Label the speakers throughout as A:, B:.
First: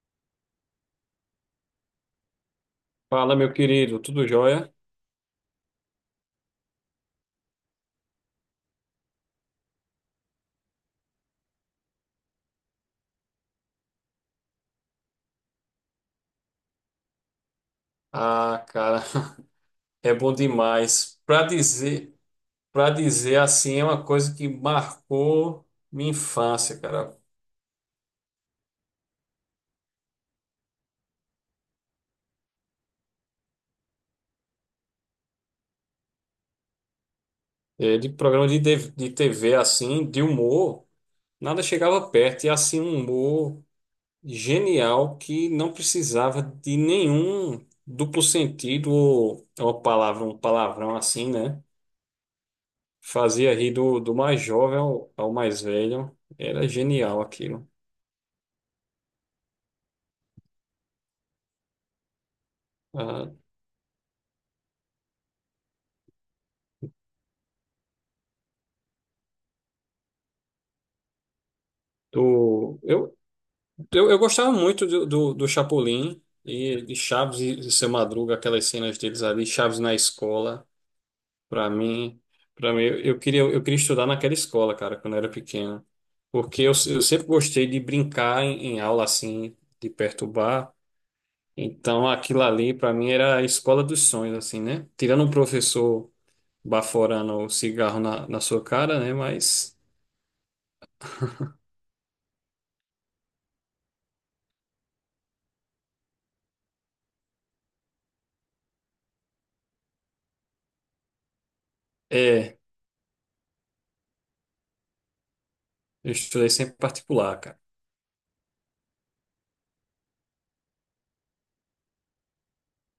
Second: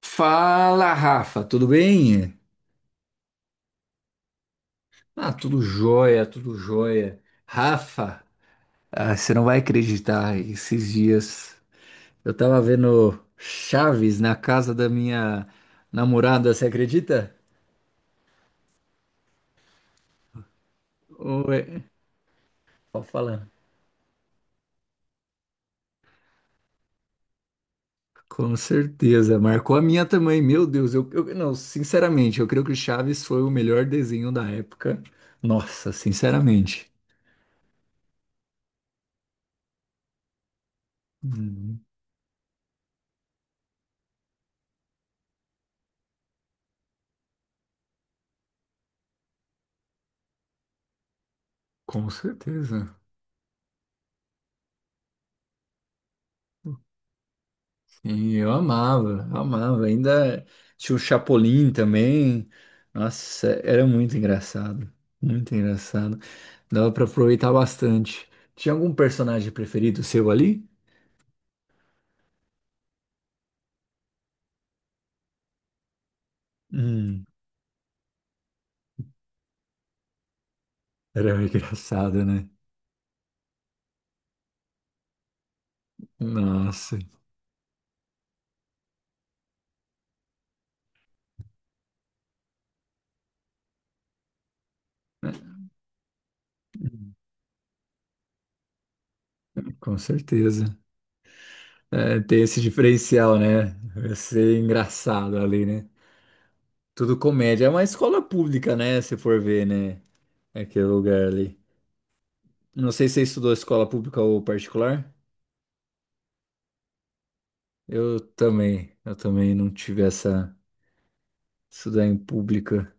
A: Fala, Rafa, tudo bem?
B: Fala, meu querido, tudo jóia?
A: Ah, tudo jóia, tudo jóia. Rafa, você não vai acreditar, esses dias eu tava vendo Chaves na casa da minha namorada, você acredita?
B: Ah, cara, é bom demais.
A: Ué,
B: Para
A: pode
B: dizer
A: falar.
B: assim, é uma coisa que marcou minha infância, cara.
A: Com certeza, marcou a minha também, meu Deus, não, sinceramente, eu creio que Chaves foi o melhor desenho da época. Nossa, sinceramente.
B: É, de TV de TV assim, de humor, nada
A: Hum,
B: chegava perto. E assim, um humor genial que não precisava de nenhum duplo sentido ou um palavrão assim, né?
A: com certeza.
B: Fazia rir do mais jovem ao mais velho. Era genial aquilo.
A: Sim, eu amava, amava. Ainda tinha o Chapolin também.
B: Ah,
A: Nossa, era muito engraçado. Muito engraçado. Dava pra aproveitar bastante. Tinha algum personagem preferido seu ali?
B: Do, eu, eu gostava muito do Chapolin e de
A: Hum,
B: Chaves e de Seu Madruga, aquelas cenas deles ali, Chaves na escola.
A: era
B: Para mim,
A: engraçado, né?
B: para mim eu queria estudar naquela escola, cara, quando eu era pequeno. Porque
A: Nossa,
B: eu sempre gostei de brincar em aula assim, de perturbar. Então aquilo ali, para mim, era a escola dos sonhos, assim, né? Tirando um professor baforando o cigarro na sua cara, né? Mas
A: com certeza. É, tem esse diferencial, né? Vai ser engraçado ali, né? Tudo comédia. É uma escola pública, né? Se for ver, né? Aquele lugar ali.
B: é,
A: Não sei se você estudou escola pública ou particular.
B: eu estudei sempre particular, cara.
A: Eu também não tive essa isso daí em pública.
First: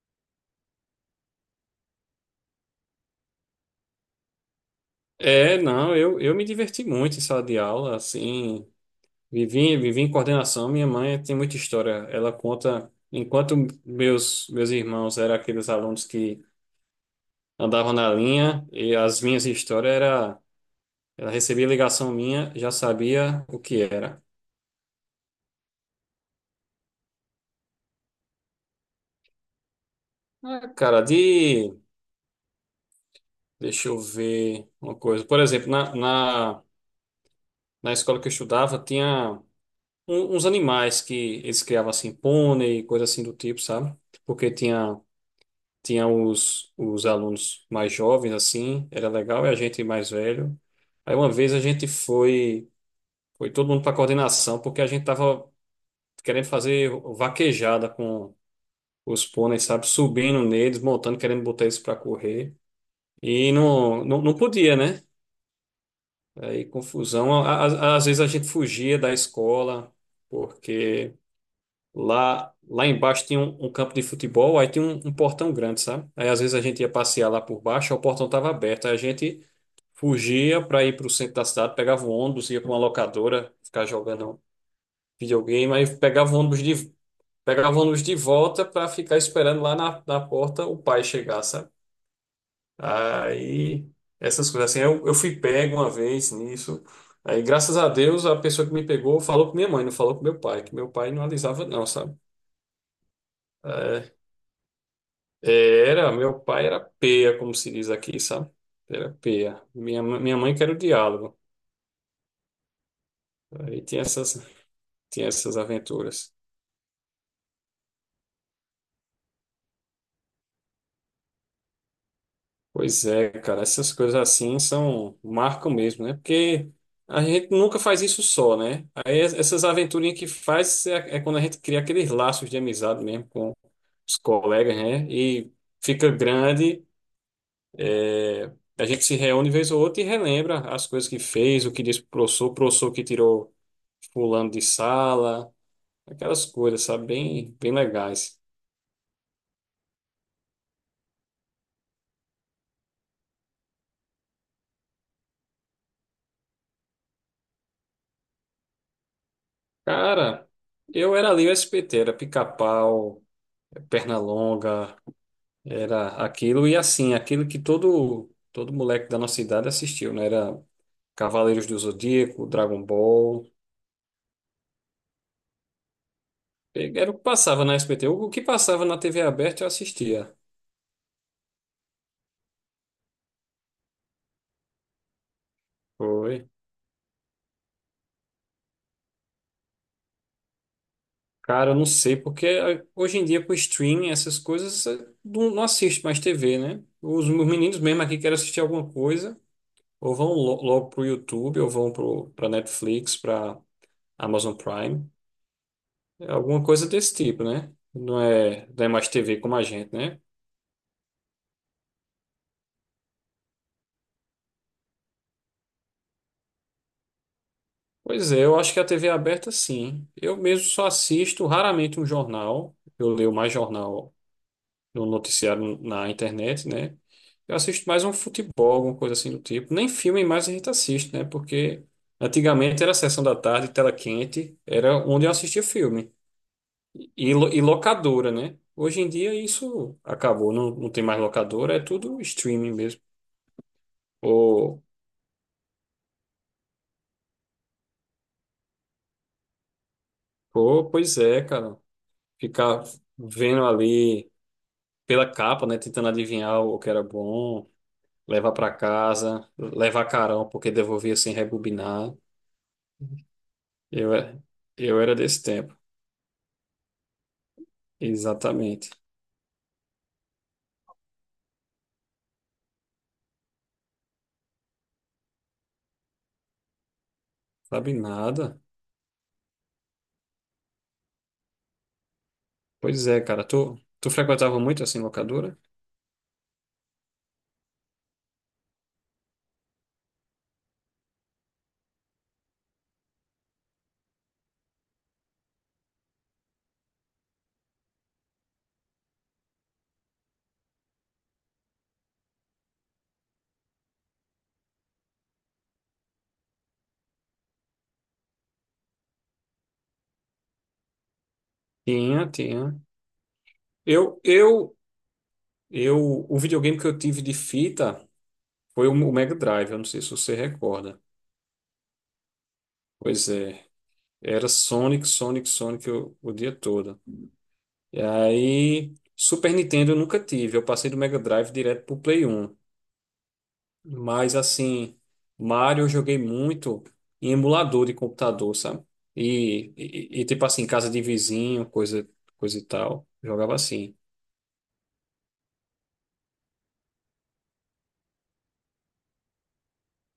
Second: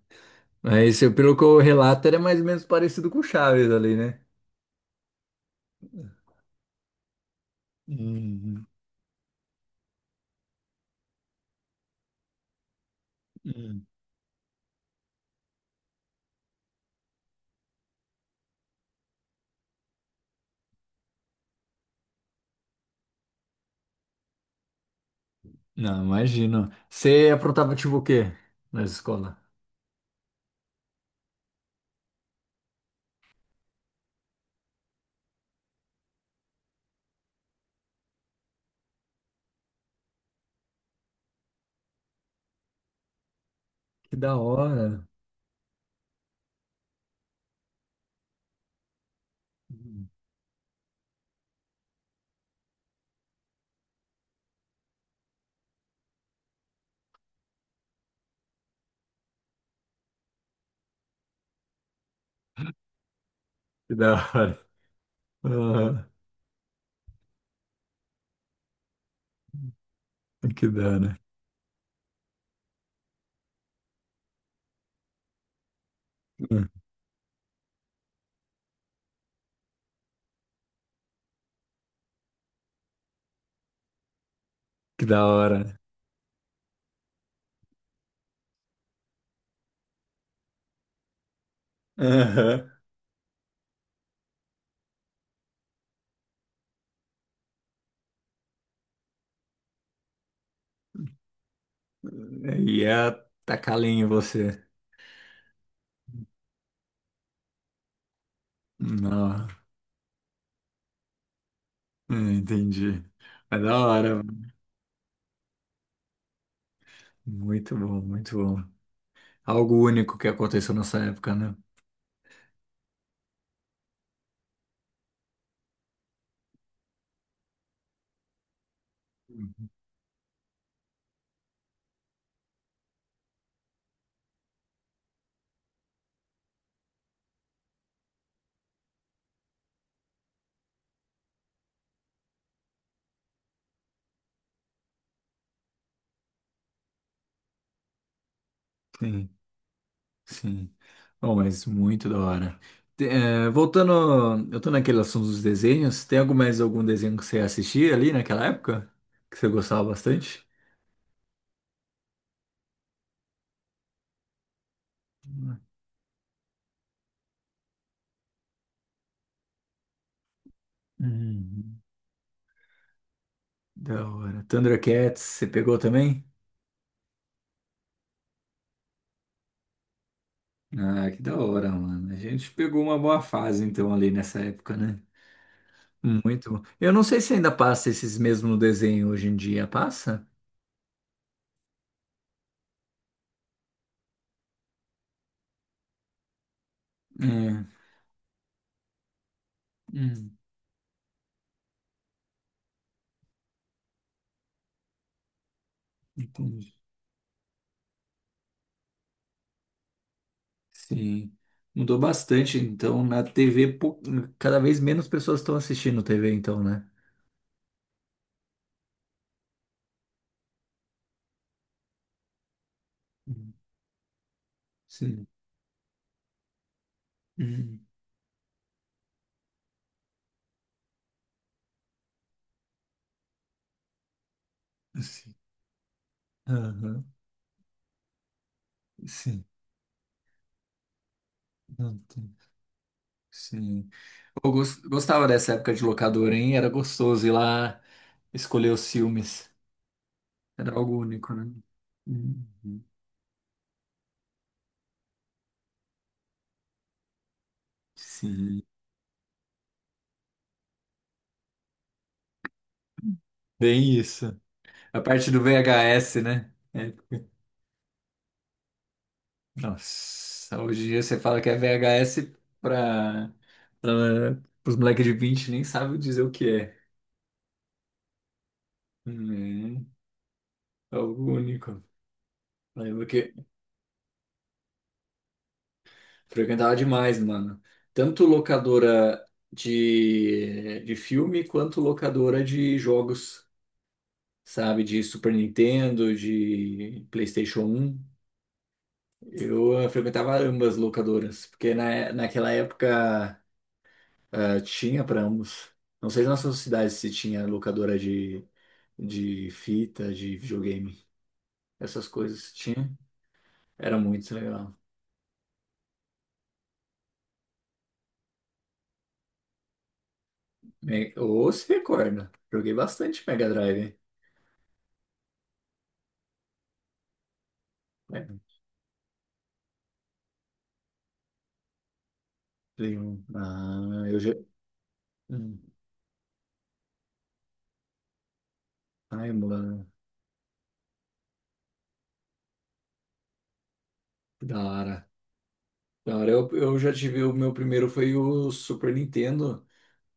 A: Mas pelo que eu relato, era mais ou menos parecido com o Chaves ali, né?
B: É, não, eu me diverti muito em sala de aula,
A: Uhum,
B: assim, vivi em coordenação, minha mãe tem muita história, ela conta, enquanto
A: uhum.
B: meus irmãos eram aqueles alunos que andavam na linha, e as minhas histórias era, ela recebia ligação minha, já sabia o que era.
A: Não, imagino. Você aprontava tipo o quê na escola?
B: Ah, cara, deixa eu ver uma coisa, por exemplo, na escola que eu estudava, tinha uns animais que eles criavam, assim, pônei, coisa assim do tipo, sabe?
A: Que da
B: Porque tinha.
A: hora.
B: Tinha os alunos mais jovens, assim, era legal, e a gente
A: Uhum.
B: mais velho. Aí uma vez foi todo mundo para coordenação, porque a gente tava querendo fazer vaquejada com os pôneis, sabe? Subindo neles, montando, querendo botar eles para correr. E
A: Que da
B: não
A: hora.
B: podia, né? Aí confusão. Às vezes a gente fugia da escola,
A: Ah, que da
B: porque.
A: hora.
B: Lá embaixo tinha um campo de futebol, aí tinha um portão grande, sabe? Aí às vezes a
A: Ah,
B: gente ia passear lá por baixo, aí o portão estava aberto, aí a gente fugia para ir para o centro da cidade, pegava um ônibus, ia para uma locadora, ficar jogando
A: que da hora.
B: videogame,
A: Né?
B: aí pegava o ônibus de volta para ficar esperando lá na porta o pai chegar, sabe?
A: Aham.
B: Aí essas coisas assim, eu fui pego uma vez nisso. Aí, graças a Deus, a pessoa que me pegou falou com minha mãe, não falou com meu pai, que meu pai não alisava, não, sabe?
A: Ia tacar lenha em
B: É,
A: você.
B: É, Era, meu pai era peia, como se diz aqui, sabe? Era
A: Não,
B: peia. Minha mãe que era o diálogo.
A: entendi. Mas da
B: Aí
A: hora.
B: tinha essas aventuras.
A: Muito bom, muito bom. Algo único que aconteceu nessa época, né?
B: Pois é, cara, essas coisas assim são, marcam mesmo, né? Porque a gente nunca faz isso só, né? Aí essas aventurinhas que faz é, é quando a gente cria aqueles laços de amizade mesmo com os colegas, né? E fica grande. É, a gente se reúne vez ou outra e relembra as coisas que fez, o que disse pro professor, o professor que tirou fulano de sala. Aquelas coisas, sabe? Bem legais.
A: Sim, sim. Bom, mas muito da hora. Voltando, eu tô naquele assunto dos desenhos. Tem algum mais algum desenho que você assistia ali naquela época? Que você gostava bastante?
B: Cara, eu era ali o SPT, era pica-pau, perna longa, era aquilo e assim, aquilo que todo moleque da nossa idade assistiu, né? Era Cavaleiros do
A: Uhum.
B: Zodíaco, Dragon Ball.
A: Da hora. Thundercats, você pegou também?
B: Era o que passava na SBT. O que passava na TV aberta eu assistia.
A: Ah, que da hora, mano. A gente pegou uma boa fase, então, ali nessa época, né?
B: Foi.
A: Muito bom. Eu não sei se ainda passa esses mesmos desenhos hoje em dia. Passa?
B: Cara, eu não sei, porque hoje em dia com streaming, essas coisas, não assiste mais TV, né? Os
A: É.
B: meninos mesmo aqui querem assistir alguma coisa. Ou vão
A: Hum,
B: logo para o YouTube, ou vão para Netflix, para Amazon Prime. É. Alguma
A: entendi.
B: coisa desse tipo, né? Não é mais TV como a gente, né?
A: Sim, mudou bastante. Então, na TV, cada vez menos pessoas estão assistindo TV, então, né?
B: Pois é, eu acho que a TV aberta, sim. Eu mesmo só assisto raramente um jornal. Eu leio mais
A: Hum,
B: jornal no
A: sim.
B: noticiário na internet, né? Eu
A: Hum,
B: assisto mais um futebol, alguma coisa assim do tipo. Nem filme mais a gente assiste, né? Porque antigamente era a sessão da tarde, tela quente, era onde eu
A: sim.
B: assistia filme.
A: Aham,
B: E, e locadora, né? Hoje em dia
A: sim.
B: isso acabou, não tem mais locadora, é
A: Não
B: tudo
A: tem.
B: streaming mesmo.
A: Sim. Eu
B: Pô,
A: gostava dessa época de locadora, hein? Era gostoso ir lá escolher os filmes. Era
B: pô,
A: algo
B: pois
A: único,
B: é,
A: né?
B: cara.
A: Uhum.
B: Ficar vendo ali pela capa, né? Tentando adivinhar o que era bom, levar
A: Sim.
B: pra casa, levar carão, porque devolvia sem rebobinar.
A: Bem
B: Eu, é-
A: isso. A
B: eu era
A: parte do
B: desse tempo,
A: VHS, né? É.
B: exatamente.
A: Nossa, hoje em dia você fala que é VHS para os moleques de 20 nem sabem dizer o que é.
B: Sabe nada?
A: Hum, é algo único.
B: Pois
A: Lembro
B: é,
A: que
B: cara. Tu frequentava muito assim locadora?
A: frequentava demais, mano. Tanto locadora de filme quanto locadora de jogos, sabe? De Super Nintendo, de PlayStation um. Eu frequentava ambas locadoras, porque naquela época. Ah, tinha para ambos. Não sei na sua cidade se tinha locadora de fita, de videogame. Essas
B: Tinha,
A: coisas
B: tinha.
A: tinha. Era
B: Eu,
A: muito legal.
B: eu, o videogame que eu tive de fita. Foi o Mega Drive, eu não sei se você recorda.
A: Ou se recorda. Joguei bastante
B: Pois
A: Mega
B: é,
A: Drive, hein?
B: era Sonic o dia todo. E
A: É,
B: aí, Super Nintendo eu nunca tive, eu passei do Mega Drive direto pro Play 1.
A: Play 1. Ah, eu já.
B: Mas assim,
A: Hum.
B: Mario eu joguei muito em emulador de computador, sabe?
A: Ai,
B: E,
A: mano.
B: e, e, tipo assim, casa de vizinho, coisa, coisa e tal. Jogava assim.
A: Da hora. Da hora. Eu já tive o meu primeiro foi o Super Nintendo.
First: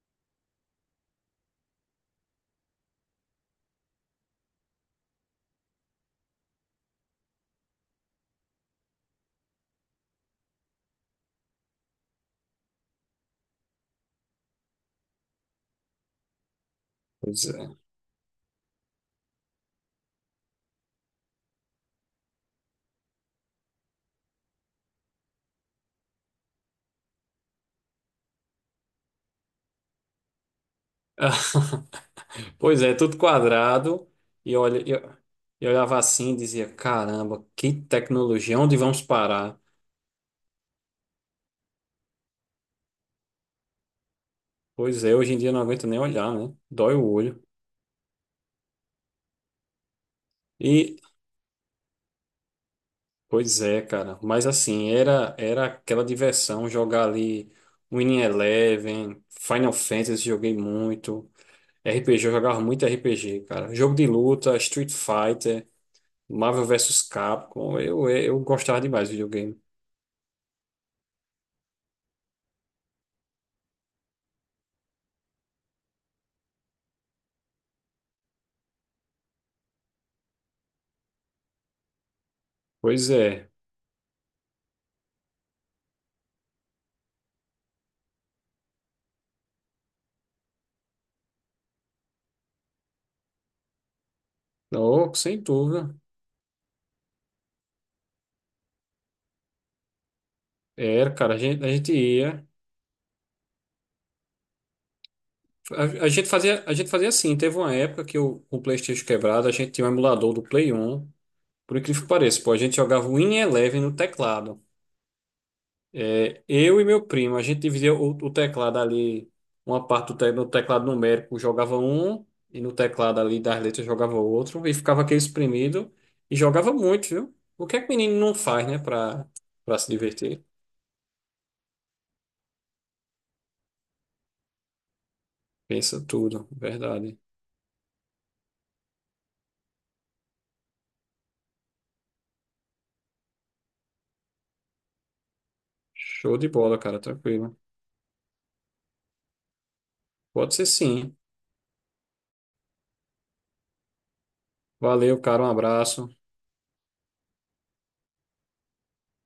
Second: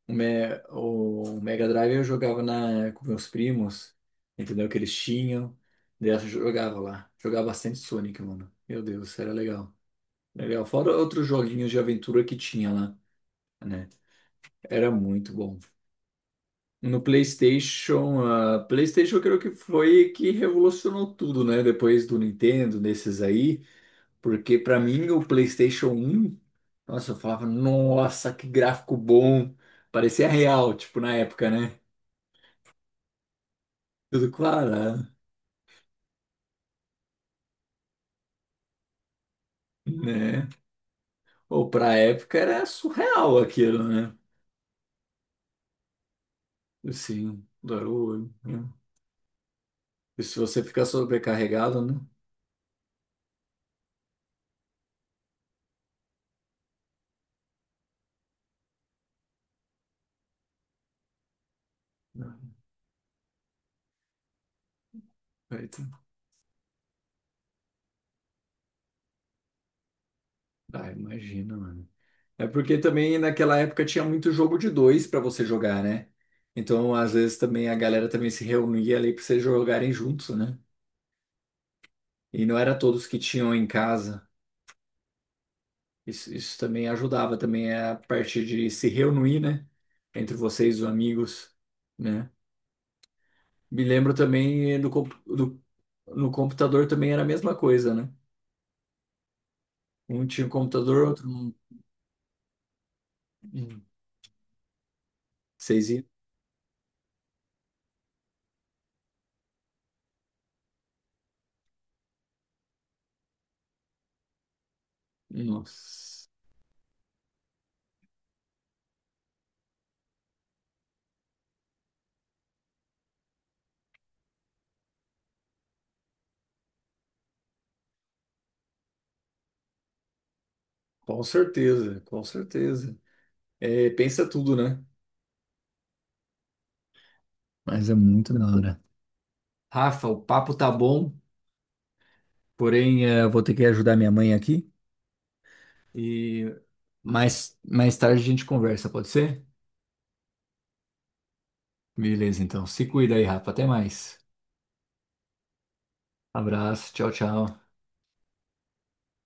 A: O Mega Drive eu jogava com meus primos, entendeu? Que eles tinham. Daí eu jogava lá. Jogava bastante Sonic, mano. Meu Deus, era legal. Legal. Fora outros joguinhos de aventura que tinha lá, né? Era muito bom. No
B: Pois é.
A: PlayStation, ah, PlayStation eu creio que foi que revolucionou tudo, né? Depois do Nintendo, desses aí. Porque pra mim o PlayStation um, nossa, eu falava, nossa, que gráfico bom. Parecia real, tipo, na época, né?
B: Pois é, tudo quadrado.
A: Tudo
B: E olha,
A: clarado,
B: eu olhava assim e dizia, caramba, que tecnologia, onde vamos parar?
A: né? Né? Ou para época era surreal aquilo, né?
B: Pois é, hoje em dia eu não aguento nem olhar, né? Dói o olho.
A: Assim, dar o olho, né? E se você ficar
B: E,
A: sobrecarregado, né?
B: pois é, cara. Mas assim, era aquela diversão jogar ali Winning Eleven, Final Fantasy, joguei muito. RPG, eu jogava muito RPG, cara. Jogo de luta, Street Fighter,
A: Eita.
B: Marvel vs Capcom. Eu gostava demais do videogame.
A: Ah, imagina, mano. É porque também naquela época tinha muito jogo de dois para você jogar, né? Então, às vezes também a galera também se reunia ali para vocês jogarem juntos, né? E não era todos
B: Pois
A: que
B: é.
A: tinham em casa. Isso também ajudava também a parte de se reunir, né? Entre vocês, os amigos, né? Me lembro também
B: Oh, sem dúvida.
A: no computador também era a mesma coisa, né? Um tinha um computador,
B: Era,
A: outro
B: cara,
A: não.
B: a gente ia.
A: Hum. Vocês iam?
B: A gente fazia assim, teve uma época que o PlayStation quebrado, a gente tinha um emulador do Play 1. Por incrível que pareça, pô, a gente jogava o Win Eleven no teclado.
A: Nossa,
B: É, eu e meu primo, a gente dividia o teclado ali, uma parte no teclado numérico jogava um, e no teclado ali das letras jogava outro, e ficava aquele espremido, e jogava muito, viu? O que é que o menino não faz, né, pra se divertir?
A: com certeza, com certeza. É, pensa tudo, né?
B: Pensa tudo, verdade.
A: Mas é muito da hora. Rafa, o papo tá bom, porém eu vou ter que ajudar minha mãe aqui
B: Show de
A: e
B: bola, cara, tranquilo.
A: mais tarde a gente conversa, pode ser?
B: Pode ser sim.
A: Beleza, então. Se cuida aí, Rafa. Até mais.
B: Valeu, cara, um abraço.
A: Abraço, tchau, tchau.